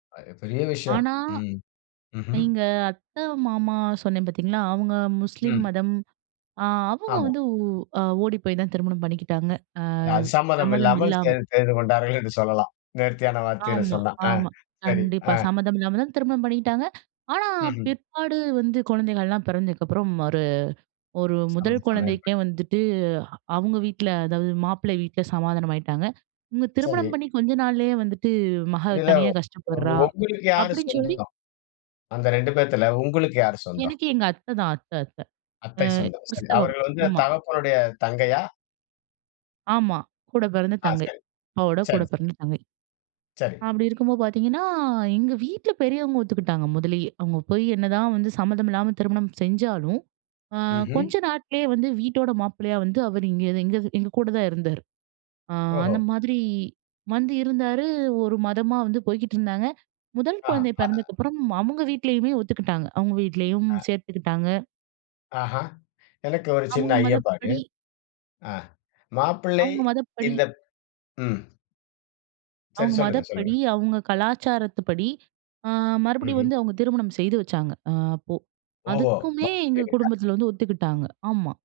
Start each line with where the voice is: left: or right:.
left: அது பெரிய விஷயம்.
right: ஆனா,
left: ம். ம்ஹ்ம்.
right: எங்க அத்த, மாமா சொன்னேன் பாத்தீங்களா, அவுங்க முஸ்லிம்
left: ம்.
right: மதம். அ, அவுங்க
left: ஆமா.
right: வந்து, ஓ ஓடி போயி தான் திருமணம் பண்ணிக்கிட்டாங்க. அ,
left: அ, சம்மதம்
right: சம்மதம்
left: இல்லாமல்
right: இல்லாம.
left: செது செய்துகொண்டார்கள் என்று சொல்லலாம். நேர்த்தியான வார்த்தையில
right: ஆமா,
left: சொன்னா. ஆ,
right: ஆமா,
left: சரி.
right: கண்டிப்பா.
left: ஆ.
right: சம்மதம் இல்லாம தான் திருமணம் பண்ணிக்கிட்டாங்க. ஆனா
left: ம்.
right: பிற்பாடு வந்து குழந்தைகள் எல்லாம் பிறந்ததுக்கு அப்புறம், ஒரு ஒரு 1
left: [unintelligible]
right: குழந்தைக்கே வந்துட்டு, அவுங்க வீட்ல அதாவது மாப்பிள்ளை வீட்ல சமாதானம் ஆயிட்டாங்க. இவுங்க திருமணம்
left: சரி.
right: பண்ணி கொஞ்ச நாள்லயே வந்துட்டு, மக
left: இதுல,
right: தனியா கஷ்டப்படுறா
left: உங்களுக்கு யாரு
right: அப்டின்னு சொல்லி
left: சொந்தம்? அந்த 2 பேத்துல, உங்களுக்கு யாரு சொந்தம்?
right: எனக்கு எங்க அத்ததான் அத்த அத்த. அ,
left: அத்தை சொந்தம். சரி,
right: கிறிஸ்தவம்.
left: அவர்கள் வந்து
right: ஆமா.
left: தகப்பனுடைய தங்கையா?
right: ஆமா, கூடப்பெறந்த
left: ஆ,
right: தங்கை.
left: சரி.
right: அப்பாவோட
left: சரி. சரி.
right: கூடப்பெறந்த தங்கை.
left: சரி.
right: அப்டி இருக்கும்போது பாத்தீங்கன்னா, எங்க வீட்ல பெரியவங்க ஒத்துக்கிட்டாங்க, முதலயே. அவுங்க போயி என்னதான் வந்து சம்மதம் இல்லாம திருமணம் செஞ்சாலும், அ,
left: ம்ஹ்ம்.
right: கொஞ்ச நாட்கள்லே வந்து வீட்டோட மாப்பிள்ளையா வந்து, அவர் இங்க, எங்க எங்க கூட தான் இருந்தாரு. அ, அந்த
left: ஓஹோ!
right: மாதிரி வந்து இருந்தாரு. 1 மதமா வந்து போய்க்கிட்டு இருந்தாங்க. 1
left: ஆஹ.
right: குழந்தை பெறந்ததுக்கு அப்புறம், அவுங்க வீட்லயுமே ஒத்துக்கிட்டாங்க. அவுங்க வீட்லயும்
left: ஆ.
right: சேத்துக்கிட்டாங்க.
left: ஆஹ! எனக்கு ஒரு சின்ன
right: அவுங்க
left: ஐயப்பாடு.
right: மதப்படி
left: ஆ. மாப்பிள்ளை
right: அவுங்க மதப்படி
left: இந்த ம். சரி.
right: அவுங்க
left: சொல்லுங்க, சொல்லுங்க.
right: மதப்படி, அவுங்க கலாச்சாரத்துப்படி, அ, மறுபடியும்
left: ம்ஹ்ம்.
right: வந்து அவுங்க திருமணம் செய்து வச்சாங்க. அ, அப்போ.
left: ஓஹோ!
right: அதுக்குமே எங்க
left: மாப்பிள்ளை வீடா?
right: குடும்பத்துல வந்து ஒத்துக்கிட்டாங்க. ஆமா.